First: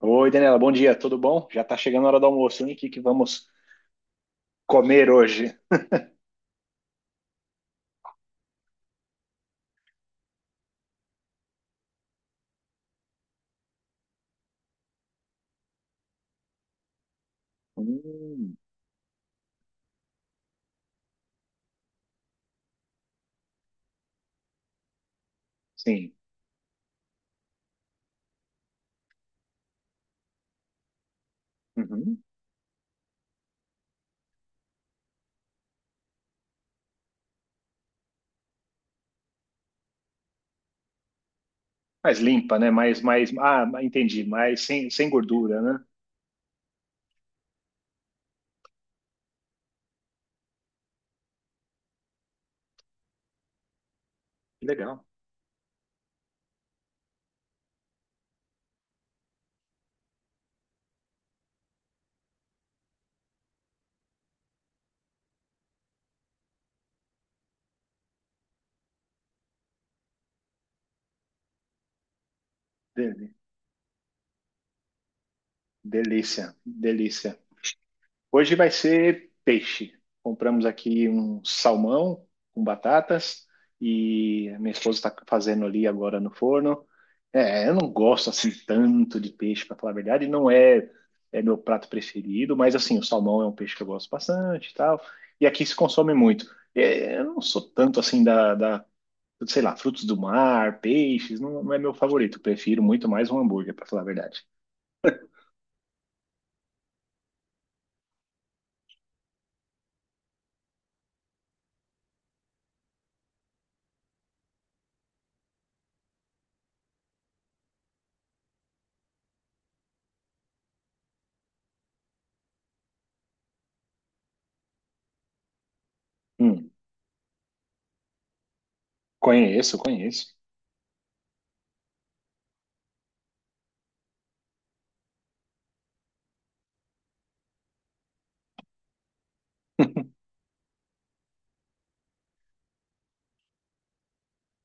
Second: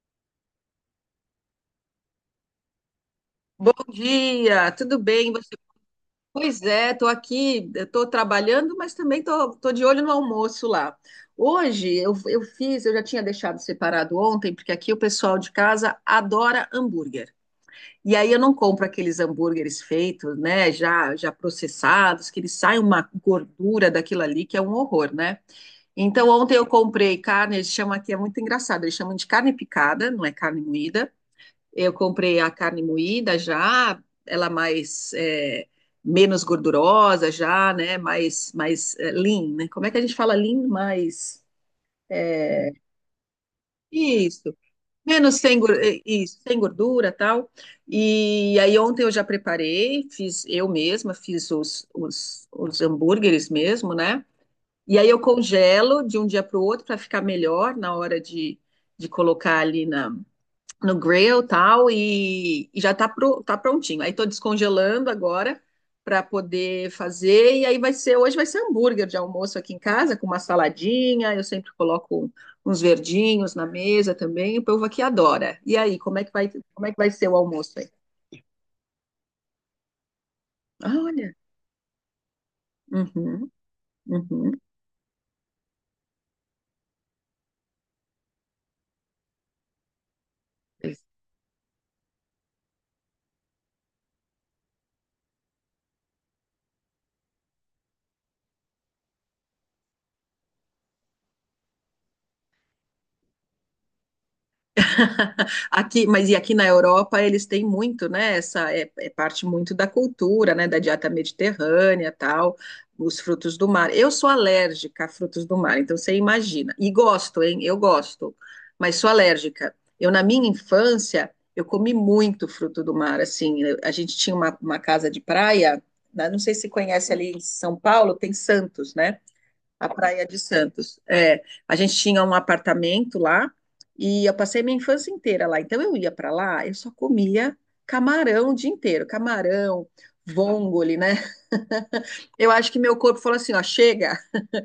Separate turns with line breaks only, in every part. Oi, Daniela, bom dia, tudo bom? Já está chegando a hora do almoço, hein? O que que vamos
Bom dia, tudo
comer
bem? Você?
hoje?
Pois é, estou aqui, estou trabalhando, mas também estou de olho no almoço lá. Hoje eu fiz, eu já tinha deixado separado ontem, porque aqui o pessoal de casa adora hambúrguer. E aí eu não
Hum,
compro aqueles hambúrgueres feitos, né, já processados, que eles saem uma gordura daquilo ali, que é um horror, né?
sim.
Então ontem eu comprei carne, eles chamam aqui, é muito engraçado, eles chamam de carne picada, não é carne moída. Eu
Uhum.
comprei a carne moída já, ela mais é, menos gordurosa já, né? Mais é, lean, né? Como é que a gente fala lean? Mais
Mais limpa, né?
é,
Ah, entendi,
isso,
mais sem
menos sem
gordura, né?
gor- é, isso, sem gordura, tal. E aí ontem eu já preparei, fiz eu mesma, fiz os hambúrgueres mesmo, né?
Que
E
legal.
aí eu congelo de um dia para o outro para ficar melhor na hora de colocar ali na no grill tal, e já tá, tá prontinho. Aí tô descongelando agora para poder fazer, e aí vai ser, hoje vai ser hambúrguer de almoço aqui em casa, com uma saladinha, eu sempre coloco uns
De-
verdinhos na mesa também, o povo aqui adora. E aí, como é que vai,
Delícia,
como é que vai ser
delícia.
o almoço aí?
Hoje vai ser peixe. Compramos
Ah,
aqui
olha,
um salmão com batatas
uhum,
e
uhum.
a minha esposa está fazendo ali agora no forno. É, eu não gosto assim tanto de peixe, para falar a verdade, não é, é meu prato preferido, mas assim, o salmão é um peixe que eu gosto bastante e tal, e aqui se consome muito. É, eu não sou tanto assim sei lá, frutos do mar, peixes, não é meu favorito, prefiro muito mais um hambúrguer, para falar a verdade.
Aqui, mas e aqui na Europa eles têm muito, né? Essa é parte muito da cultura, né? Da dieta mediterrânea, tal, os frutos do mar. Eu sou alérgica a frutos do mar, então você imagina. E gosto, hein? Eu gosto, mas sou alérgica. Eu na minha infância eu comi muito fruto do mar. Assim, a gente tinha uma casa de praia, né, não sei se
Hum,
conhece ali em São Paulo, tem Santos, né?
conheço,
A Praia
conheço.
de Santos. É, a gente tinha um apartamento lá e eu passei minha infância inteira lá. Então eu ia para lá, eu só comia camarão o dia inteiro, camarão, vongole, né? Eu acho que meu corpo falou assim, ó, chega,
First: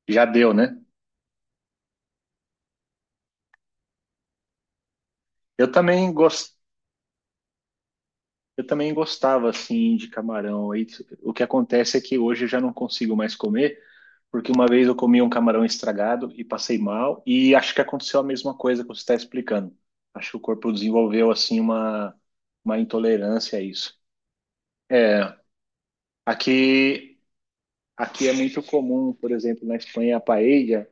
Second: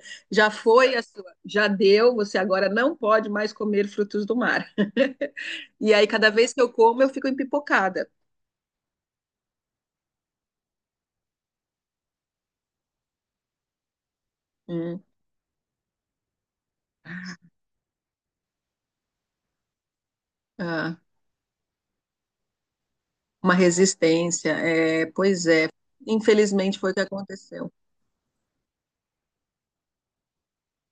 Já
já
deu, né?
foi a sua, já deu, você agora não pode mais comer frutos do mar.
Eu
E aí
também
cada vez
gos-
que eu como, eu fico empipocada.
eu também gostava assim de camarão. E o que acontece é que hoje eu já não consigo mais comer, porque uma vez eu
Hum,
comi um camarão estragado e passei mal, e acho que aconteceu a mesma coisa que você está explicando. Acho que o corpo
ah,
desenvolveu assim uma
uma
intolerância a isso.
resistência. É,
É,
pois é. Infelizmente foi o que
aqui
aconteceu.
aqui é muito comum, por exemplo, na Espanha, a paella.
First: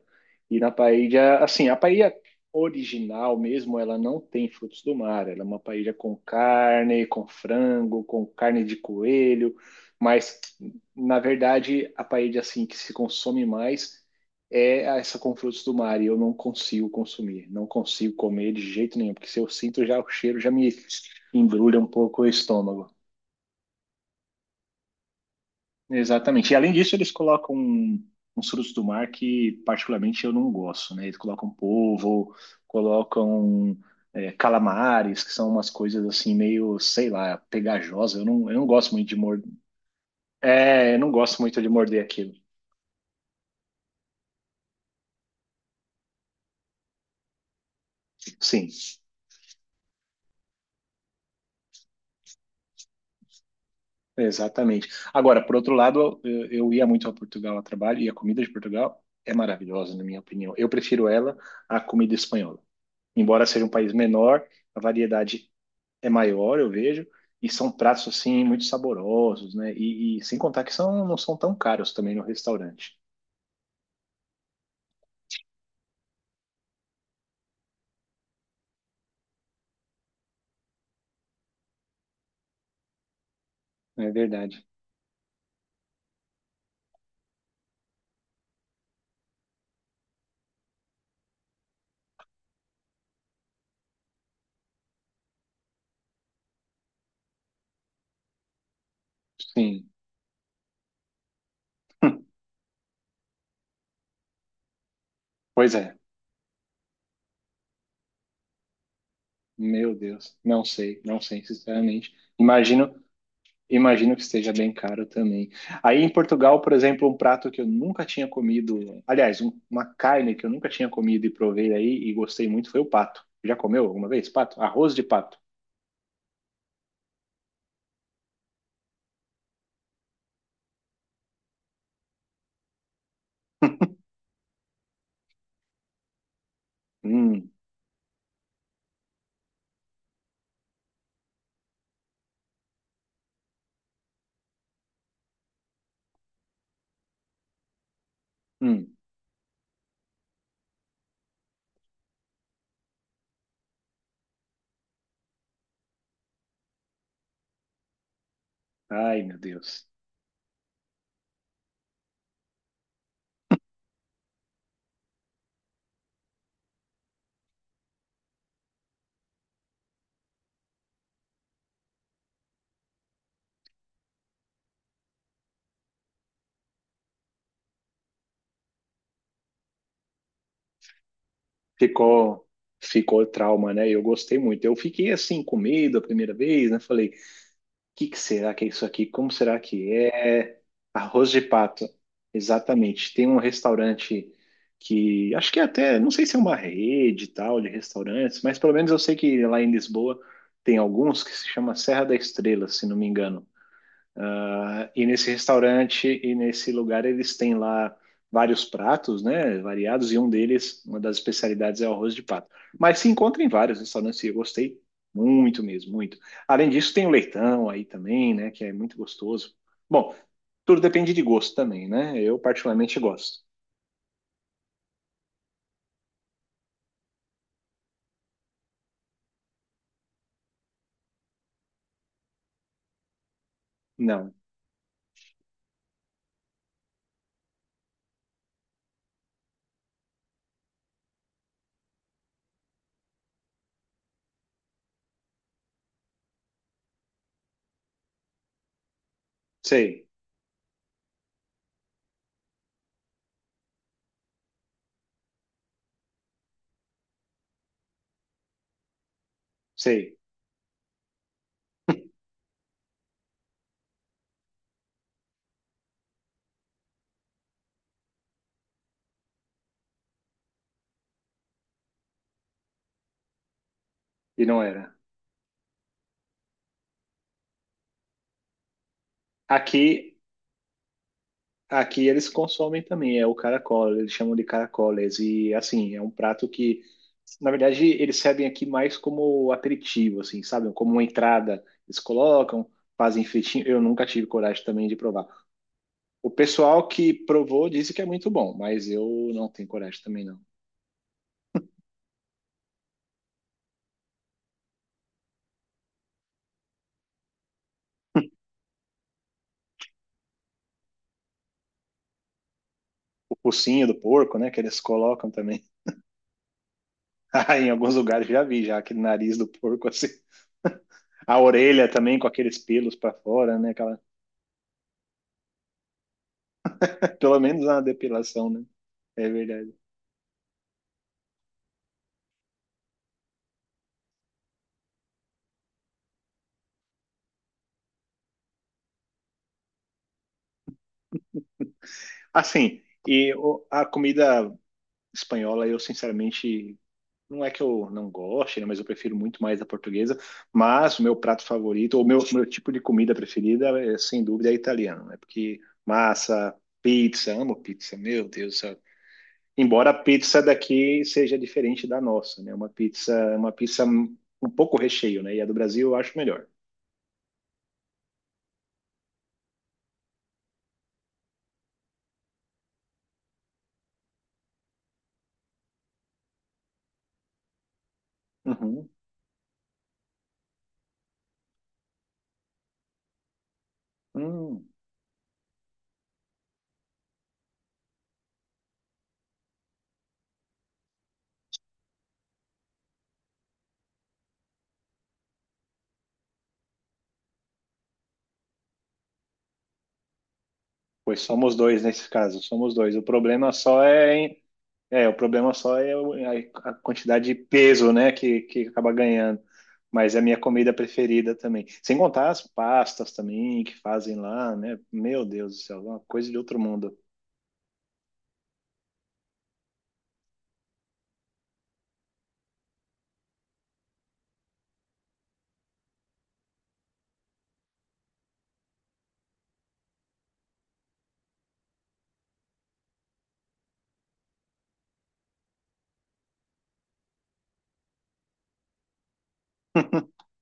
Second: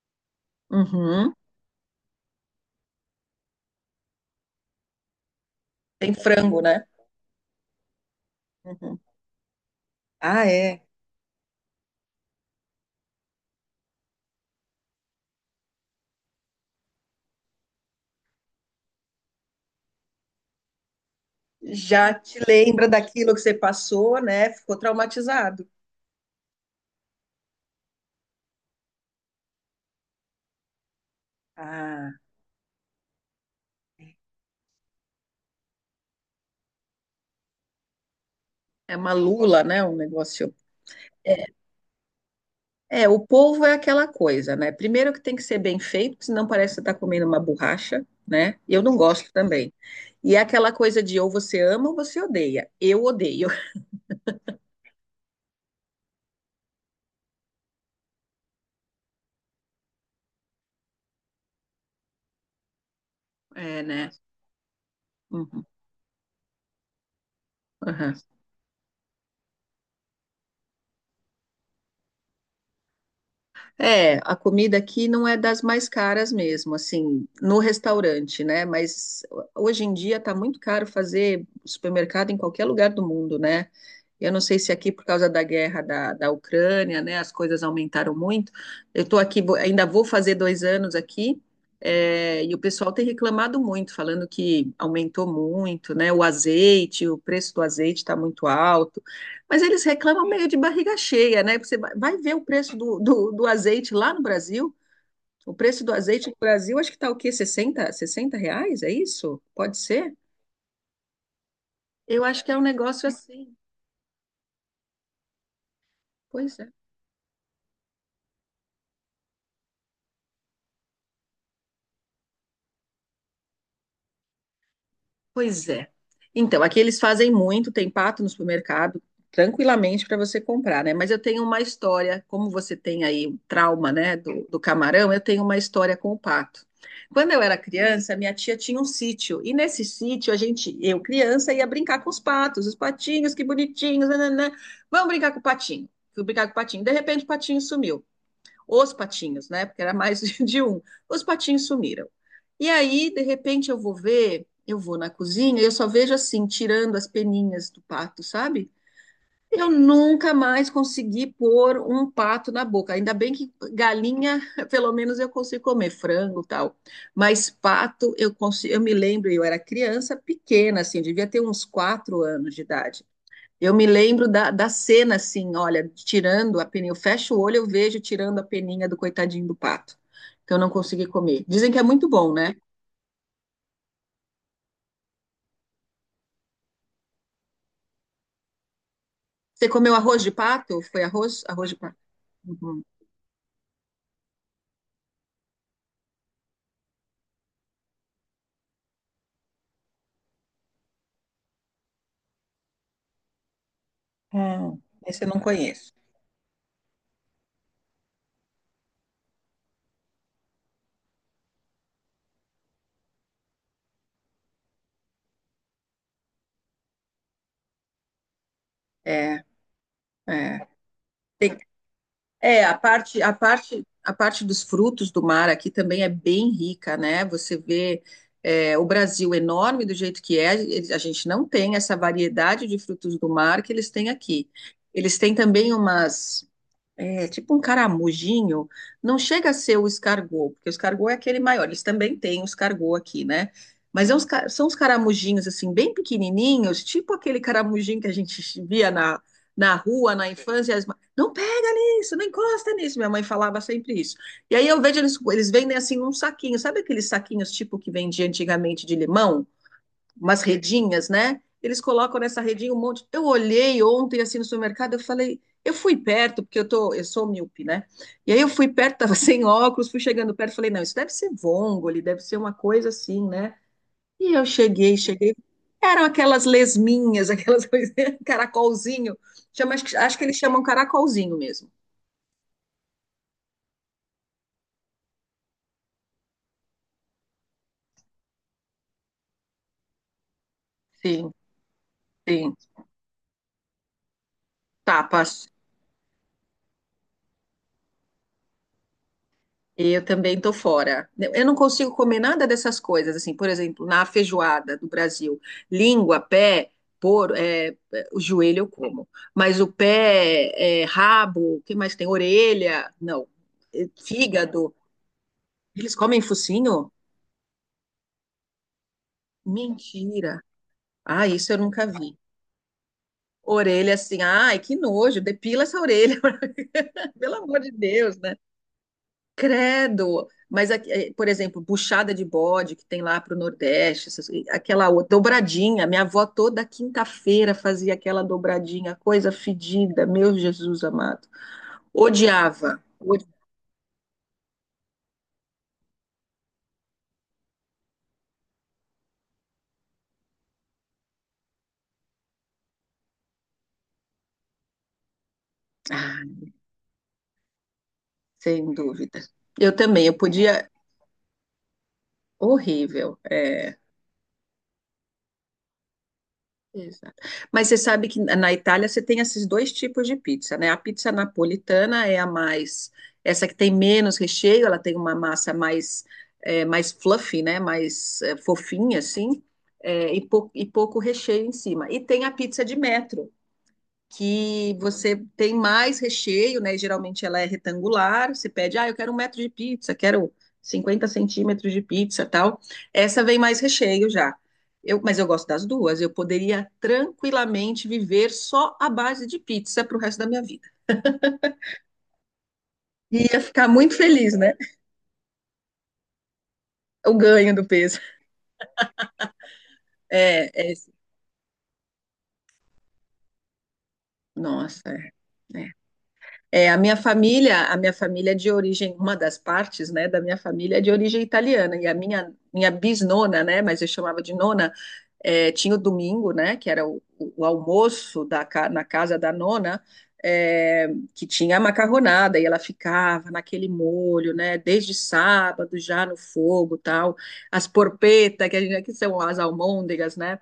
E na
Uhum.
paella, assim, a paella original mesmo, ela não tem frutos do mar. Ela é uma paella
Tem
com
frango, né?
carne, com frango, com carne de
Uhum.
coelho. Mas,
Ah, é.
na verdade, a paella, assim, que se consome mais é essa com frutos do mar. E eu não consigo consumir, não consigo comer de jeito nenhum. Porque se eu sinto já o cheiro, já me embrulha um
Já
pouco o
te lembra
estômago.
daquilo que você passou, né? Ficou traumatizado.
Exatamente. E além disso, eles colocam uns frutos do mar que particularmente eu não gosto, né? Eles colocam
Ah,
polvo, colocam calamares, que são umas coisas assim meio, sei lá, pegajosa. Eu não gosto
é
muito
uma
de morder.
lula, né? Um negócio.
É, eu não gosto
É,
muito de morder aquilo.
é, o polvo é aquela coisa, né? Primeiro que tem que ser bem feito, porque senão parece que você está comendo uma borracha, né?
Sim,
E eu não gosto também. E é aquela coisa de ou você ama ou você odeia. Eu odeio.
exatamente. Agora, por outro lado, eu ia muito a Portugal a trabalho e a comida de Portugal é maravilhosa, na minha opinião. Eu prefiro ela à comida espanhola. Embora seja um
É,
país
né?
menor, a variedade
Uhum,
é maior, eu vejo, e são pratos
uhum.
assim muito saborosos, né? E sem contar que são, não são tão caros também no restaurante.
É, a comida aqui não é das mais caras mesmo, assim, no restaurante, né? Mas hoje em dia tá muito caro fazer supermercado em qualquer lugar do mundo, né?
É
Eu não sei
verdade.
se aqui, por causa da guerra da Ucrânia, né, as coisas aumentaram muito. Eu estou aqui, ainda vou fazer 2 anos aqui, é, e o pessoal tem reclamado muito, falando que aumentou muito, né? O azeite, o preço do azeite está muito alto. Mas eles
Sim.
reclamam meio de barriga cheia, né? Você vai ver o preço do azeite lá no Brasil. O
Pois
preço do
é.
azeite no Brasil, acho que está o quê? Sessenta reais? É isso? Pode
Meu
ser?
Deus. Não sei, sinceramente.
Eu acho que é um
Imagino,
negócio assim.
imagino que esteja bem caro também. Aí em
Pois
Portugal, por exemplo, um prato que eu nunca tinha comido, aliás, uma carne que eu nunca tinha comido e provei aí e gostei muito foi o pato. Já comeu alguma vez pato? Arroz de pato.
Pois é. Então, aqui eles fazem muito, tem pato no supermercado, tranquilamente para você comprar, né? Mas eu tenho uma história, como você tem aí o trauma, né, do camarão, eu tenho uma história com o pato. Quando eu
Hum,
era criança, minha tia tinha um sítio, e nesse sítio a gente, eu criança, ia brincar com os patos, os patinhos, que bonitinhos, nananã. Vamos brincar com o patinho. Fui brincar com o patinho. De repente, o patinho sumiu. Os
hum.
patinhos, né? Porque era mais de um. Os patinhos sumiram. E aí, de repente, eu vou ver, eu vou na cozinha e eu só vejo assim, tirando as peninhas do pato, sabe?
Ai, meu
Eu
Deus.
nunca mais consegui pôr um pato na boca. Ainda bem que galinha, pelo menos eu consigo comer frango, e tal. Mas pato, eu consigo, eu me lembro, eu era criança pequena, assim, devia ter uns 4 anos de idade. Eu me lembro da cena, assim, olha, tirando a peninha. Eu fecho o olho, eu vejo tirando a peninha do coitadinho do pato, que eu não consegui comer. Dizem que é muito bom,
ficou
né?
Ficou trauma, né? Eu gostei muito. Eu fiquei assim com medo a primeira vez, né? Falei, o que que será que é isso aqui? Como será
Você
que
comeu arroz de
é?
pato? Foi
Arroz de
arroz? Arroz de
pato.
pato. Uhum.
Exatamente. Tem um restaurante que acho que é até, não sei se é uma rede e tal de restaurantes, mas pelo menos eu sei que lá em Lisboa tem alguns que se chama Serra da Estrela, se não me engano.
Hum,
Ah, e
esse eu
nesse
não conheço.
restaurante e nesse lugar eles têm lá vários pratos, né, variados, e um deles, uma das especialidades é o arroz de pato. Mas se encontra em vários restaurantes e eu gostei muito mesmo, muito. Além disso, tem o leitão aí também, né, que é muito
É,
gostoso. Bom,
é.
tudo depende de gosto
Tem-
também, né? Eu
é, a
particularmente
parte, a
gosto.
parte, a parte dos frutos do mar aqui também é bem rica, né? Você vê, é, o Brasil enorme do jeito que é, a gente não tem essa variedade de frutos do mar que eles têm
Não,
aqui. Eles têm também umas. É, tipo um caramujinho, não chega a ser o escargot, porque o escargot é aquele maior, eles também têm o escargot aqui, né? Mas é são os caramujinhos, assim, bem pequenininhos, tipo aquele caramujinho que a gente via na, na
sei,
rua, na infância, e não pega nisso, não encosta nisso, minha mãe falava sempre isso. E aí eu vejo eles, vendem, assim, um saquinho, sabe aqueles saquinhos tipo que vendia antigamente de limão?
sei,
Umas redinhas, né? Eles colocam nessa redinha um monte. Eu olhei ontem assim no supermercado, eu falei, eu fui perto, porque eu sou míope, né? E aí eu fui perto, tava sem óculos, fui chegando perto, falei, não, isso deve ser vongole, deve ser uma coisa assim, né? E eu
e não era.
eram aquelas lesminhas, aquelas coisas, caracolzinho. Chama,
Aqui
acho que eles chamam caracolzinho mesmo.
Aqui eles consomem também, é o caracol, eles chamam de caracoles. E assim, é um prato que, na verdade, eles servem aqui mais como aperitivo, assim, sabe? Como uma
Sim,
entrada. Eles
sim.
colocam, fazem fritinho. Eu nunca tive coragem também de provar.
Tapas.
O pessoal que provou disse que é muito bom, mas eu não tenho coragem
Eu
também,
também
não.
tô fora. Eu não consigo comer nada dessas coisas, assim, por exemplo, na feijoada do Brasil, língua, pé, é, o joelho eu como, mas o pé, é, rabo, o que mais tem? Orelha, não,
O focinho
é,
do porco, né, que
fígado.
eles colocam também.
Eles comem focinho?
Ah, em alguns lugares já vi, já aquele nariz do porco, assim.
Mentira. Ah,
A
isso eu nunca
orelha também
vi.
com aqueles pelos para fora, né?
Orelha
Aquela...
assim, ai, que nojo, depila essa orelha, pelo
Pelo
amor
menos
de
uma
Deus, né?
depilação, né? É verdade.
Credo! Mas, aqui, eh, por exemplo, buchada de bode que tem lá para o Nordeste, aquela dobradinha. Minha avó toda quinta-feira fazia aquela dobradinha, coisa fedida, meu Jesus amado.
Assim,
Odiava.
e a comida espanhola, eu sinceramente, não é que eu não goste, né, mas eu prefiro muito mais a portuguesa. Mas o meu prato favorito, ou meu tipo de comida preferida, é, sem dúvida, é italiano, né? Porque
Ah,
massa, pizza, amo pizza, meu Deus do
sem
céu.
dúvida. Eu
Embora a
também, eu
pizza
podia.
daqui seja diferente da nossa, né? Uma
Horrível.
uma
É.
pizza um pouco recheio, né? E a do Brasil eu acho melhor.
Exato. Mas você sabe que na Itália você tem esses dois tipos de pizza, né? A pizza napolitana é a mais, essa que tem menos recheio, ela tem uma massa mais, é, mais fluffy, né? Mais é,
Uhum.
fofinha, assim, é, e, e pouco recheio em cima. E tem a pizza de metro,
Hum.
que você tem mais recheio, né? E geralmente ela é retangular. Você pede, ah, eu quero um metro de pizza, quero 50 centímetros de pizza, tal. Essa vem mais recheio já. Eu, mas eu gosto das duas. Eu poderia tranquilamente viver só à base de pizza para o resto da minha vida.
Pois somos dois nesse caso, somos dois. O
E ia
problema
ficar
só
muito
é,
feliz, né?
é, o problema só é é a
O
quantidade de
ganho do
peso,
peso.
né, que acaba ganhando. Mas é a minha
É,
comida
é
preferida também. Sem contar as pastas também que fazem lá, né?
nossa,
Meu Deus do
é, é.
céu, é uma coisa de outro
É, a
mundo.
minha família, a minha família é de origem, uma das partes, né, da minha família é de origem italiana, e a minha bisnona, né, mas eu chamava de nona, é, tinha o domingo, né, que era o almoço da, na casa da nona, é, que tinha a macarronada, e ela ficava naquele molho, né, desde sábado já no fogo, tal, as porpeta, que a gente, que são as almôndegas, né,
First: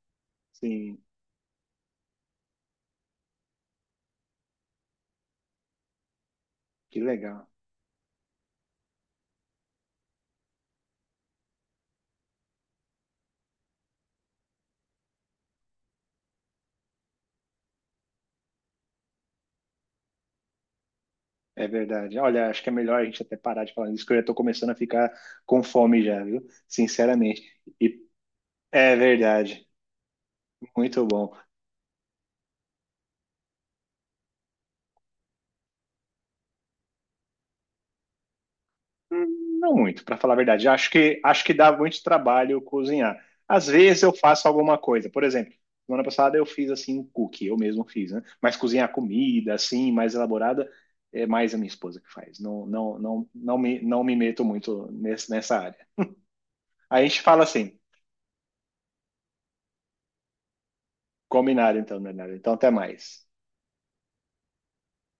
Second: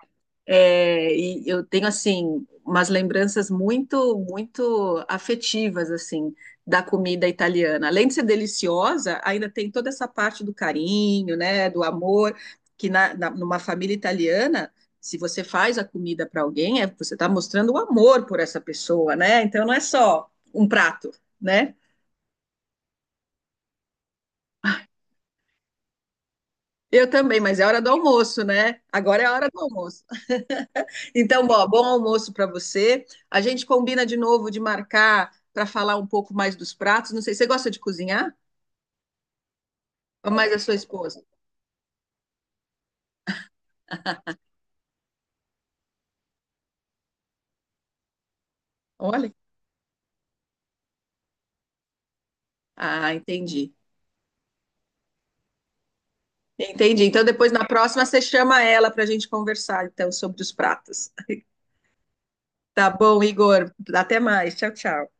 Sim,
é, e eu tenho assim umas lembranças muito, muito afetivas assim da
que
comida
legal.
italiana. Além de ser deliciosa, ainda tem toda essa parte do carinho, né, do amor que na, numa família italiana, se você faz a comida para alguém, é, você está mostrando o amor por essa pessoa, né? Então não é só um prato,
É
né?
verdade. Olha, acho que é melhor a gente até parar de falar isso, que eu já estou começando a ficar com fome já, viu?
Eu também,
Sinceramente.
mas é hora do
E
almoço, né?
é
Agora é a hora do
verdade.
almoço.
Muito bom.
Então, ó, bom almoço para você. A gente combina de novo de marcar para falar um pouco mais dos pratos. Não sei, você gosta de cozinhar?
Não muito, para
Ou
falar a
mais a
verdade.
sua esposa?
Acho que dá muito trabalho cozinhar. Às vezes eu faço alguma coisa. Por exemplo, semana passada eu fiz assim um cookie, eu mesmo fiz, né? Mas cozinhar
Olha.
comida assim, mais elaborada, é mais a minha esposa que faz.
Ah,
Não
entendi.
me não me meto muito nessa área. A
Entendi.
gente
Então,
fala
depois na
assim,
próxima você chama ela para a gente conversar então sobre os pratos.
combinado então, Bernardo. Então até
Tá bom,
mais.
Igor. Até mais. Tchau, tchau.